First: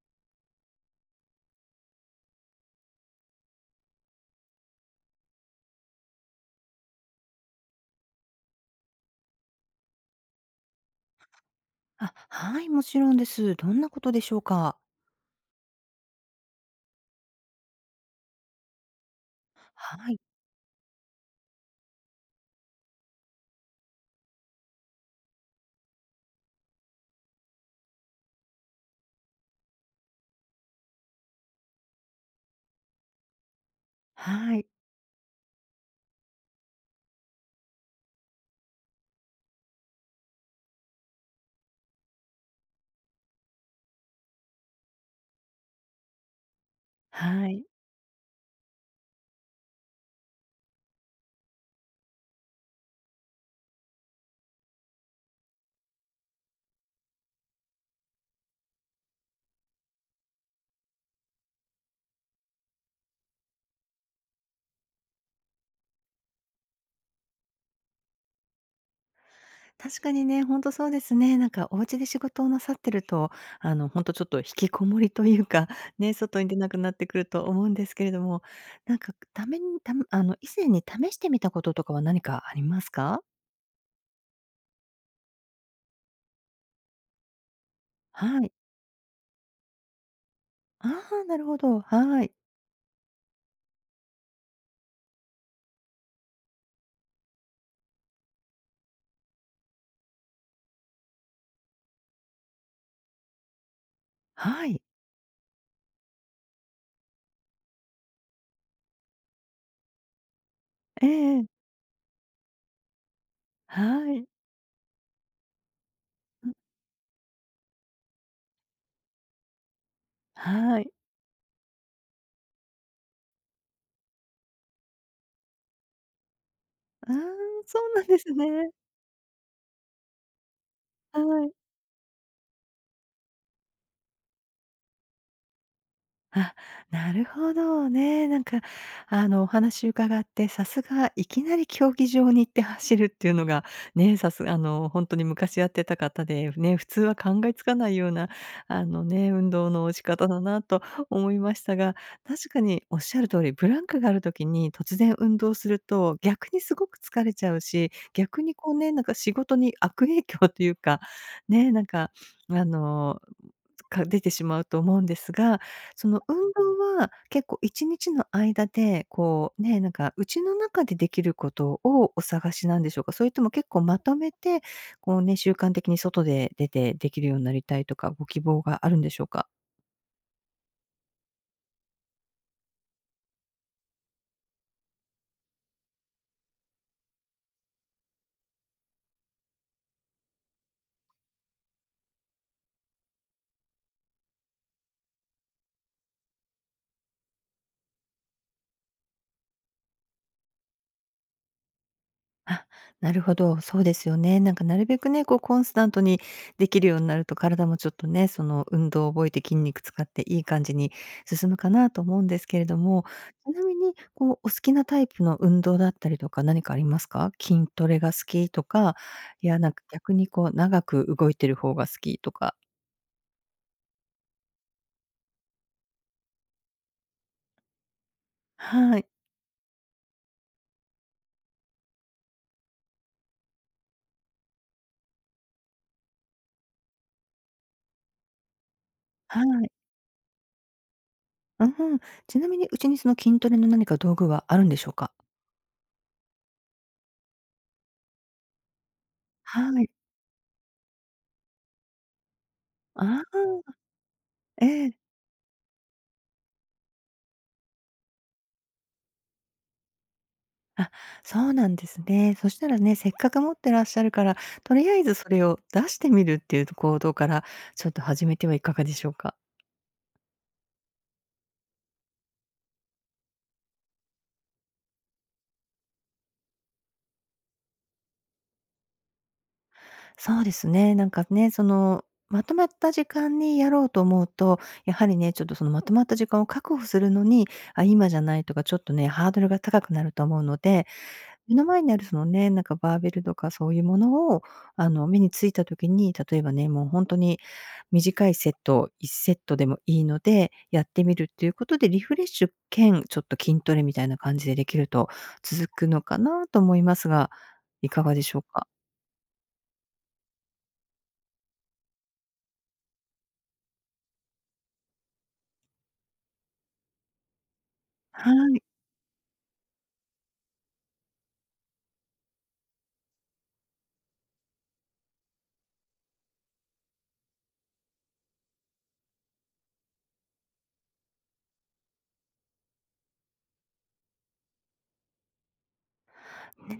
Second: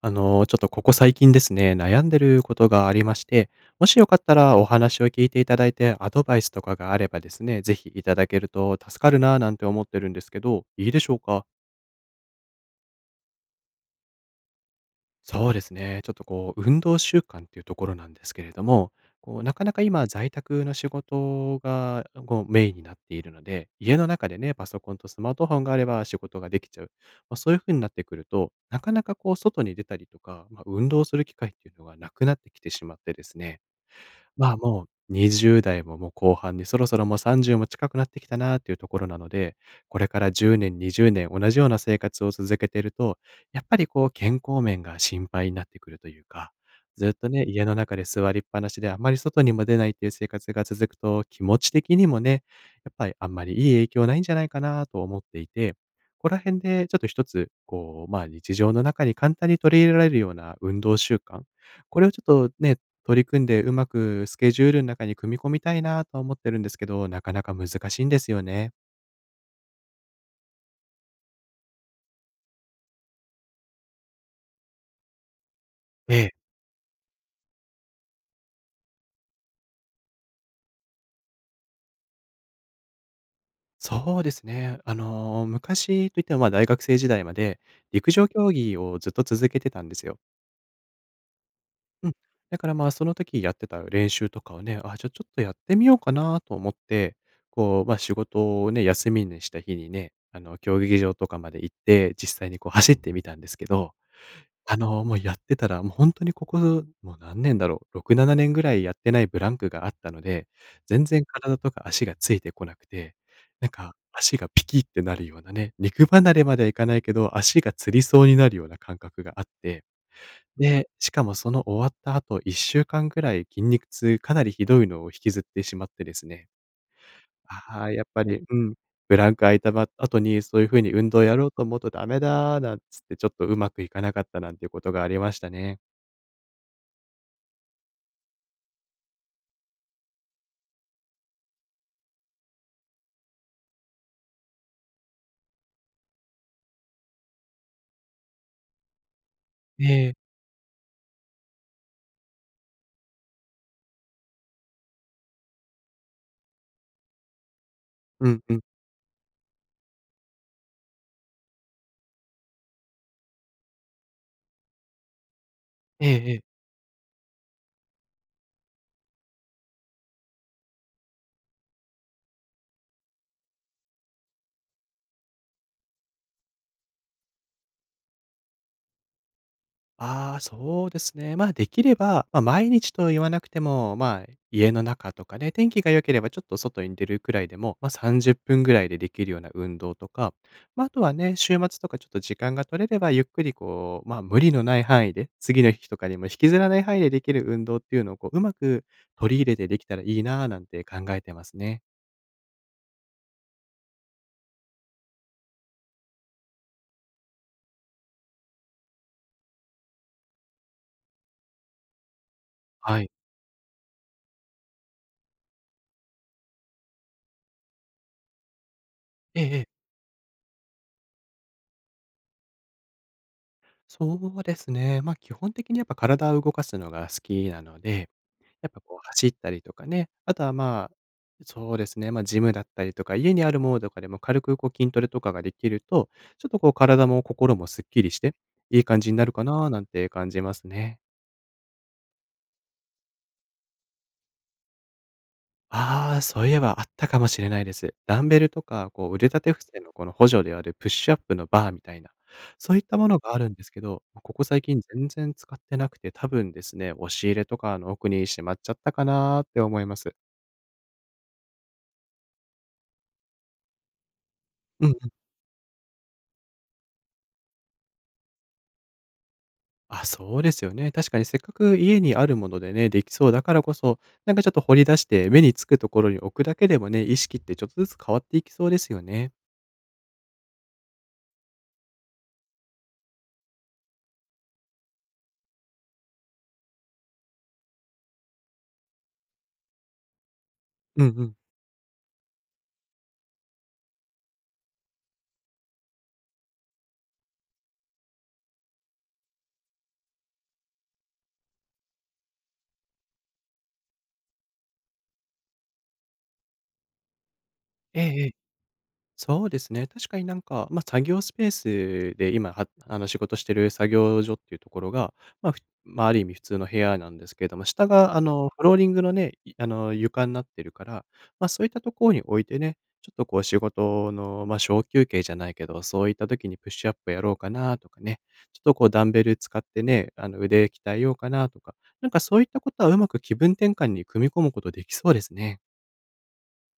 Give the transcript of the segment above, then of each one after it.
ちょっとここ最近ですね、悩んでることがありまして、もしよかったらお話を聞いていただいて、アドバイスとかがあればですね、ぜひいただけると助かるなぁなんて思ってるんですけど、いいでしょうか？あ、はい、もちろんです。どんなことでしょうか？そうですね。ちょっとこう、運動習慣っていうところなんですけれども、こう、なかなか今、はい、在宅の仕事が、こう、メインになっているので、家の中でね、パソコンとスマートフォンがあれば仕事ができちゃう。まあ、そういう風になってくると、なかなかこう、外に出たりとか、まあ、運動する機会っていうのがなくなってきてしまってですね、まはあ、い、もう20代ももう後半にそろそろもう30も近くなってきたなっていうところなので、これから10年、20年同じような生活を続けていると、やっぱりこう健康面が心配になってくるというか、ずっとね、は家い。の中で座りっぱなしであまり外にも出ないっていう生活が続くと、気持ち的にもね、やっぱりあんまりいい影響ないんじゃないかなと思っていて、ここら辺でちょっと一つ、こう、まあ、日常の中に簡単に取り入れられるような運動習慣、これをちょっとね、取り組んで、うまくスケジュールの中に組み込みたいなとは思ってるんですけど、なかなか難しいんですよね。確かにね、ほんとそうですね。なんかお家で仕事をなさってると、ほんとちょっと引きこもりというか、ね、ええ。外に出なくなってくると思うんですけれども、なんか、ためにたあの、以前に試してみたこととかは何かありますか？そうですね、昔といっても、ま、大学生時代まで、陸上は競い。技をずっと続けてたんですよ。ああ、なるほど。うん。はい。だから、まあ、その時やってた練習とかをね、あ、じゃ、ちょっとやってみようかなと思って、こう、ま、仕事をね、休みにした日にね、競技場とかまで行って、実際にこう走ってみたんですけどはい。もうやってたら、もう本当にここ、もう何年だろう、6、7年ぐらいやってないブランクがあったので、全ええ然え体え。とか足がついてこなくて、なんはかい。足がピキってなるようなね、肉離れうん、まではいかないけど、足がつりそうになるような感覚があって、はで、い。しかもその終わった後1週間ぐらい筋肉痛、かなりひどいのを引きずってしまってですね、ああ、そああ、うやなっんでぱすり、うね。ん、ブランク空いたば後に、そういう風に運は動やろうい。と思うとダメだなんつって、ちょっとうまくいかなかったなんていうことがありましたね。あ、なるほどね。なんか、お話伺って、さすがいきなり競技場に行って走るっていうのが、ね、さすあの、ほんとに昔やってた方で、ね、普通は考えつかないような、ね、運動えの仕え。方だなと思いましたが、確かにおっしゃる通り、ブランクがある時に突然運動すると、逆にすごく疲れちゃうし、うん逆うにん。こうね、なんか仕事に悪影響というか、ね、なんか、あのか出てしまうと思うんですが、えそのええ運え。動は結構1日の間で、こうね、なんか家の中でできることをお探しなんでしょうか？それとも結構まとめて、こうね、習慣的に外で出てできるようになりたいとか、ご希望があるんでしょうか？ああ、そうですね。まあ、できれば、まあ、毎日と言わなくても、まあ、家の中とかね、天気が良ければちょっと外に出るくらいでも、まあ、30分ぐらいでできるような運動とか、まあ、あとはね、週末とかちょっと時間が取れればゆっくりこう、まあ、無理のない範囲で、次の日とかにも引きずらない範囲でできる運動っていうのをこう、うまく取り入れてできたらいいなあなんて考えてますね。あ、なるほど、そうですよね。なんかなるべくね、こうコンスタントにできるようになると、体もちょっとね、その運動を覚えて筋肉使っていい感じに進むかなと思うんですけれどはも、い。ちなみにこうお好きなタイプの運動だったりとか何かありますか？筋トレが好きとか、ええいえやえ。なんか逆にこう長く動いてる方が好きとか。そうですね。まあ、基本的にやっぱ体を動かすのが好きなので、やっぱこはうい、走ったりとかね、あとはまあ、そうですね、ま、ジムだったりとか、家にあるものとかでも軽くこう筋トレとかができると、ちょっとこう体も心もすっきりして、いい感じになるはかない。なんて感じますね。うん。ちなみにうちにその筋トレの何か道具はあるんでしょうか？ああ、そういえばあったかもしれないです。ダンベルとか、こう腕立て伏せはい。のこの補助であるプッシュアップのバーみたいな、そういったものあがあるんであ、すけど、ここ最え近え。全然使ってなくて、多分ですね、押し入れとかの奥にしまっちゃったかなーって思います。あ、そうなんですね。そしたらね、せっかく持ってらっしゃるから、とうりん。あえずそれを出してみるっていう行動から、ちょっと始めてはいかがでしょうか？あ、そうですよね。確かにせっかく家にあるものでね、できそうだからこそ、なんかちょっと掘り出して目につくところに置くだけでもね、意識ってちょっとずつ変わっていきそうですよね。そうですね、なんかね、その、まとまった時間にやろうと思うと、やはりね、ちょっとそのまとまった時間を確保するのに、あ、今じゃないとか、ちょっとね、ハードルが高くなると思うので、うんうん。目の前にあるそのね、なんかバーベルとかそういうものを、目についた時に、例えばね、もう本当に短いセットを1セットでもいいので、やってみるっていうことでリフレッシュ兼、ちょっと筋トレみたいな感じでできると続くのかなと思いますが、いええかがでええ。しょうか？そうですね。確かになんか、まあ、作業スペースで今、仕事してる作業所っていうところが、まあ、ふまあ、ある意味普通の部屋なんですけれども、下が、はフい。ローリングのね、床になってるから、まあ、そういったところに置いてね、ちょっとこう仕事の、ま、小休憩じゃないけど、そういった時にプッシュアップやろうかなとかね、ちょっとこうダンベル使ってね、腕鍛えようかなとか、なんかそういったことはうまく気分転換に組み込むことできそうですね。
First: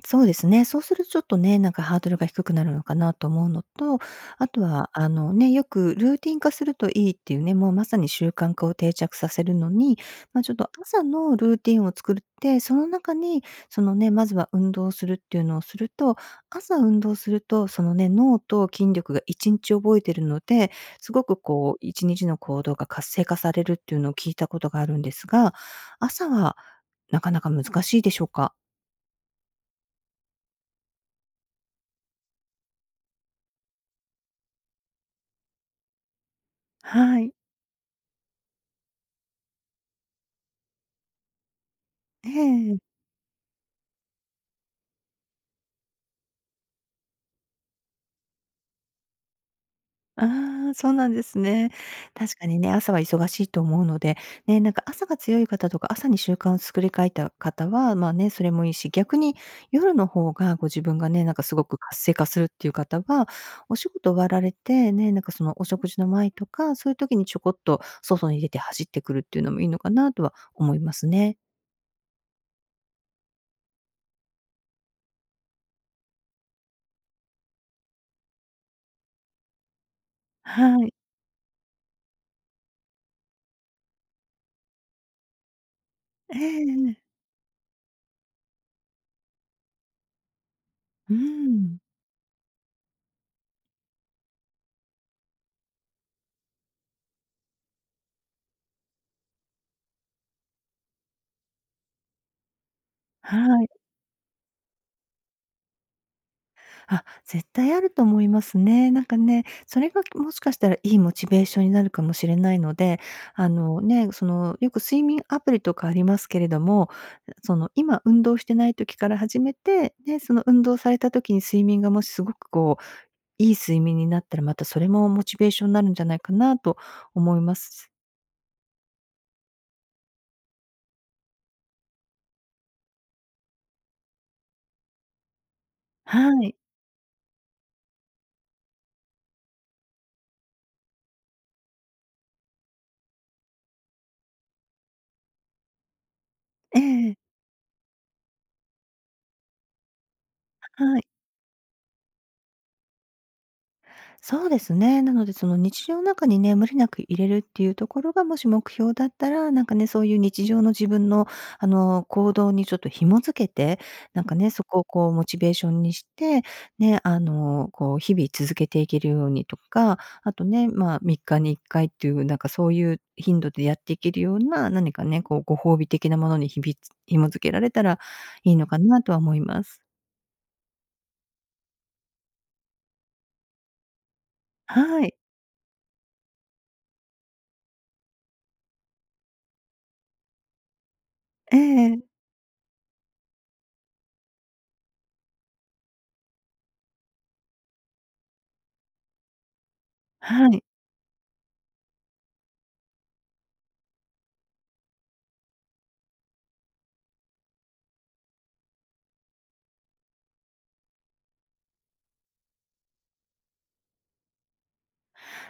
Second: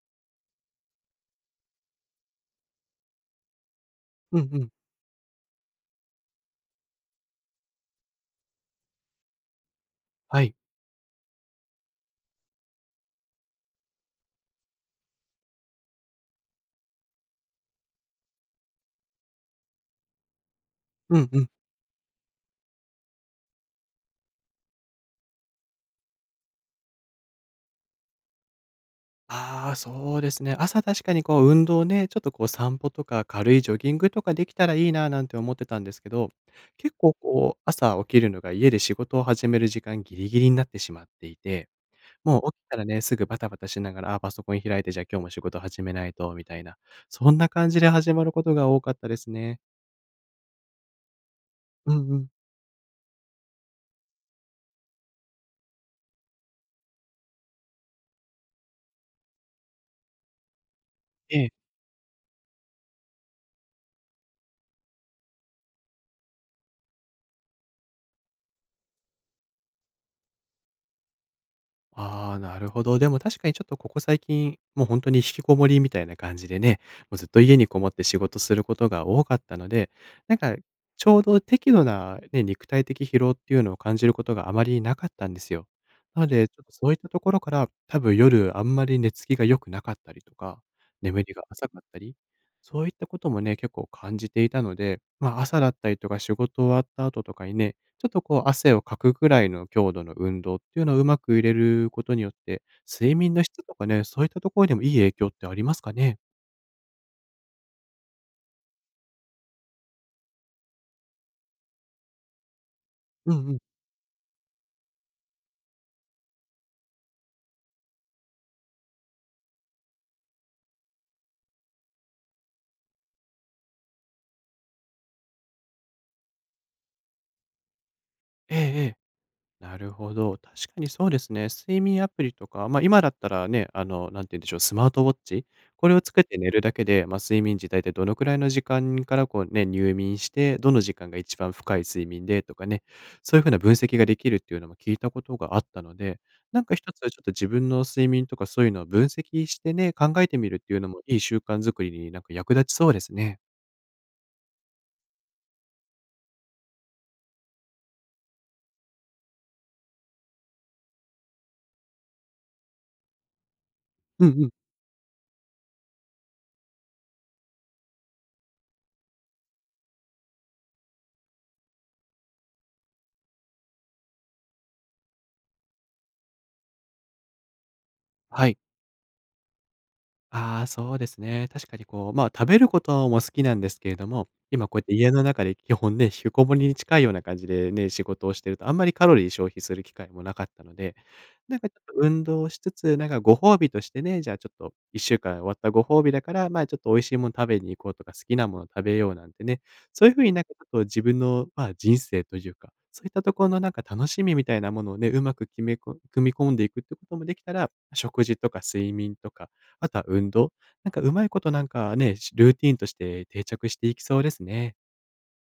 そうですね。そうするとちょっとね、なんかハードルが低くなるのかなと思うのと、うあんうとん。は、ね、よくルーティン化するといいっていうね、もうまさに習慣化を定着させるのに、まはあ、ちょい。っと朝のルーティンを作って、その中に、そのね、まずは運動するっていうのをすると、朝運動すると、そのね、脳と筋力が1日覚えてるので、すうごんくうん。こう1日の行動が活性化されるっていうのを聞いたことがあるんですが、朝はなかなか難しいでしょうか？ああ、そうですね。朝確かにこう運動ね、ちょっとこう散歩とか軽いジョギングとかできたらいいななんて思ってたんですけど、結構はい。こう朝起きるのが家で仕事を始める時間ギリギリになってしまっていて、えもう起きたらね、え。すぐバタバタしながら、あー、パソコン開いて、じゃあ今日も仕事始めないと、みたいな、そんな感じで始まることが多かったですね。ああ、そうなんですね。うんうん。確かにね、朝は忙しいと思うので、ね、なんか朝が強い方とか、朝に習慣を作り変えた方は、まあね、それもいいし、逆に夜の方がご自分がね、なんかええ。すごく活性化するっていう方は、お仕事終わられて、ね、なんかそのお食事の前とか、そういう時にちょこっと外に出て走ってくるっていうのもいいのかなとは思いますね。ああ、なるほど。でも確かにちょっとここ最近、もう本当に引きこもりみたいな感じでね、もうずっと家にこもって仕事することが多かったので、なんかはい。ちょうど適度なね、肉体的疲労っていうのを感じることがあまりなかったんですよ。なので、ちょっとそういっええたところから、多分夜あんまり寝つきが良くなかったりとか、う眠りが浅かん。ったり、そういったこともね、結構感じていたので、ま、朝だったりとか仕事終わった後とかにね、ちょっとこう汗をかくぐらいの強度の運動っていうのをうまく入れることによって、睡眠のは質い。とかね、そういったところでもいい影響ってありますかね？あ、絶対あると思いますね。なんかね、それがもしかしたらいいモチベーションになるかもしれないので、うんあうん。のね、そのよく睡眠アプリとかありますけれども、その今運動してない時から始めて、ね、その運動された時に睡眠がもしすごくこう、いい睡眠になったらまたそれもモチベーションになるんじゃないかなと思います。ええええ、なるほど。確かにそうですね。睡眠アプリとか、ま、今だったらね、なんて言うんでしょう、スマートウォッチ、これをつけはて寝い。るだけで、ま、睡眠時大体どのくらいの時間からこうね、入眠して、どの時間が一番深い睡眠でとかね、そういう風な分析ができるっていうのも聞いたことがあったので、なんかえ一つちょっえ、と自分の睡眠とかそういうのを分析してね、考えてみるっていうのはもい。いい習慣づくりになんか役立ちそうですね。そうですね。なので、その日常の中にね、無理なく入れるっていうところが、もし目標だったら、なんかね、そういう日常の自分の、行動にちょっと紐づけて、なんうんかうん。ね、そこをこう、モチベーションにして、ね、こう、日々続けていけるようにとか、あとね、まあ、3日に1回っていう、なんかそういう頻度でやっていけるような、何かね、こう、ご褒美的なものに日々紐づけられたらはいいい。のかなとは思います。ああ、そうですね。確かにこう、まあ、食べることも好きなんですけれども、今こうやっては家い。の中で基本ね、引きこもりに近いような感じでね、仕事をしてるとあんまりカロリー消費する機会もなかったので、なえんかちょっえと運動をしつつ、なんかご褒美としてね、じゃあちょっと1週間終わったご褒美だから、まあちょっと美味しいもの食べに行こうとか、好きなもの食べようなんてね、そういうふうになんはかちい。ょっと自分の、まあ、人生というか、そういったところのなんか楽しみみたいなものをね、うまく決めこ組み込んでいくってこともできたら、食事とか睡眠とか、あとは運動。なんかうまいことなんかね、ルーティーンとして定着していきそうですね。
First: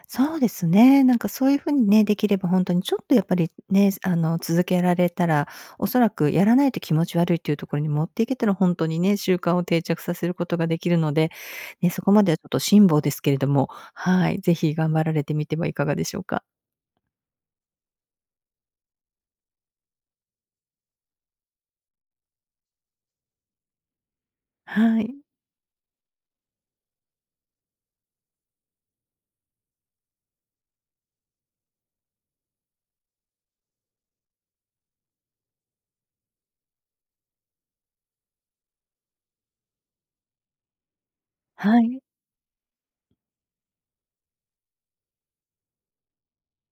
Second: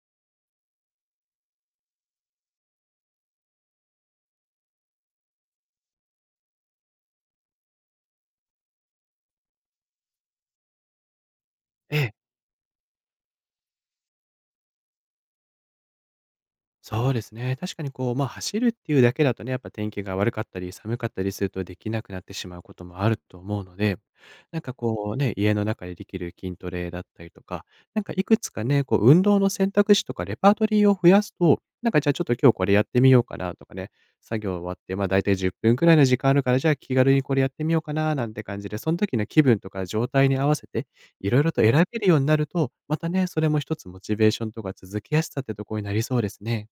そうですね。なんかそういう風にね、できれば本当にちょっとやっぱりね、続けられたら、おそらくやらないと気持ち悪いっていうところに持っていけたら、本当にね、習慣を定着させることができるので、ね、えそえこまではちょっと辛抱ですけれども、はい、ぜひ頑張られてみてはいかがでしょうか。そうですね。確かにこう、まあ、走るっていうだけだとね、やっぱ天気が悪かったり、寒かったりするとできなくなってしまうこともあると思うので、なんかはこい。うね、家の中でできる筋トレだったりとか、なんかいくつかね、こう、運動の選択肢とかレパートリーを増やすと、なんかじゃあちょっと今日これやってみようかなとかね、作業終わって、まあ大体10分くらいの時間あるから、じゃあ気軽にこれやってみようかななんて感じで、その時の気分とか状態に合わせて、いろいろと選はべい。るようになると、またね、それも一つモチベーションとか続きやすさってとこになりそうですね。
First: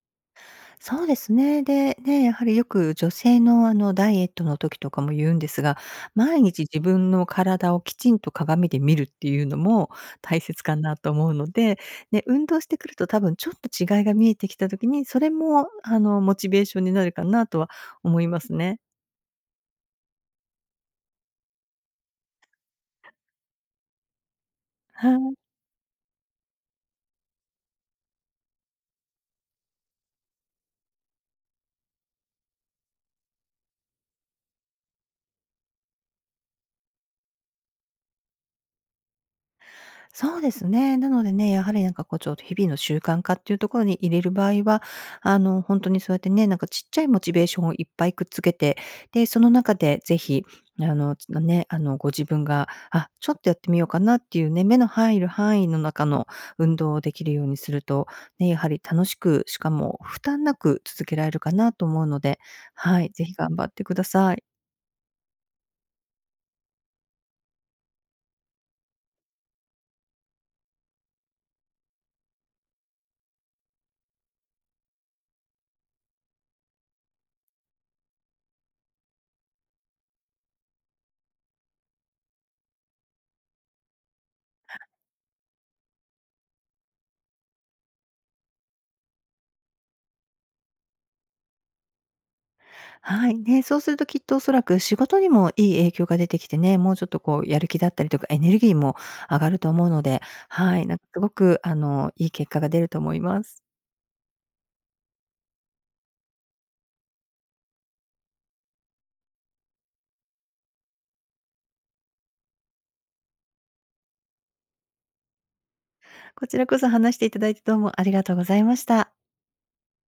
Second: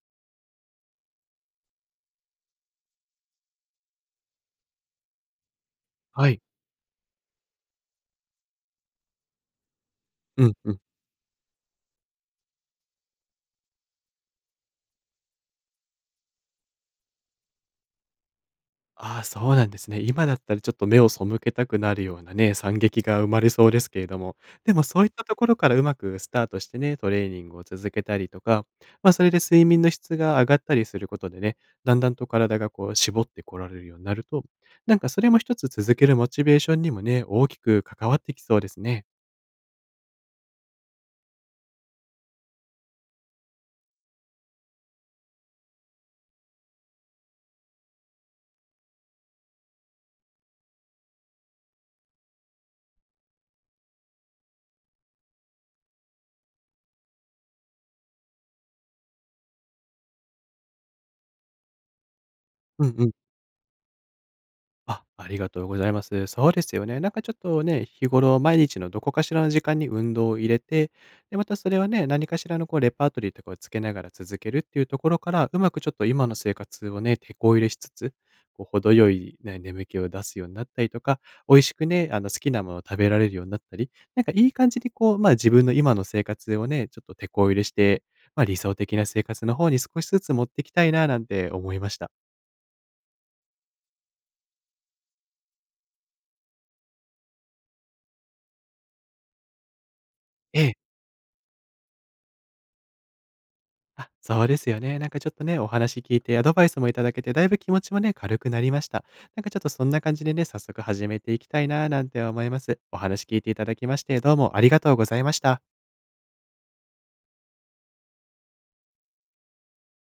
そうですね。で、ね、やはりよく女性の、ダイエットの時とかも言うんですが、はい。毎日自分の体をきちんと鏡で見るっていうのも大うん切うかん。なと思うので、ね、運動してくると多分ちょっと違いが見えてきた時に、それも、モチベーションになるかなとは思いますね。ああ、そうなんですね。今だったらちょっと目を背けたくなるようなね、惨劇が生まれそうですけれども、でもそういはったとい。ころからうまくスタートしてね、トレーニングを続けたりとか、ま、それで睡眠の質が上がったりすることでね、だんだんと体がこう絞ってこられるようになると、なんかそれも一つ続けるモチベーションにもね、大きく関わってきそうですね。そうですね。なのでね、やはりなんかこうちょっと日々の習慣化っていうところに入れる場合は、本当にそうやってね、なんかちっちゃいモチベーションをいっぱいくっつけて、で、その中でぜひ、のね、ご自分が、あ、ちょっとやってみようかなっていうね、目の入る範囲の中の運動をできるようにすると、ね、やはり楽しく、しかも負担なく続けられるかなと思うので、うんはうい、ん。ぜひ頑張ってください。あ、ありがとうございます。そうですよね。なんかちょっとね、日頃毎日のどこかしらの時間に運動を入れて、で、またそれはね、何かしらのこうレパートリーとかをつけながら続けるっていうところから、うまくちょっと今の生活をね、手こ入れしつつ、こう程よい、ね、眠気を出すようになったりとか、美味しくね、あの好きなものを食べられるようになったり、なんかいい感じにこう、まあ自分の今の生活をね、ちょっと手こ入れして、まあ理想的な生活の方に少しずつ持っていきたいななんて思いました。はい。ね、そうするときっとおそらく仕事にもいい影響が出てきてね、もうちょっとこうやる気だったりとか、エネルギーも上がると思うので、ええはい、なんかすごくいい結果が出ると思います。あ、そうですよね。なんかちょっとね、お話聞いてアドバイスもいただけて、だいぶ気持ちもね、軽くなりました。なんかちょっとそんな感じでね、早速始めていきたいななんて思います。お話聞いていただきまして、どうもありがとうございました。こちらこそ話していただいてどうもありがとうございました。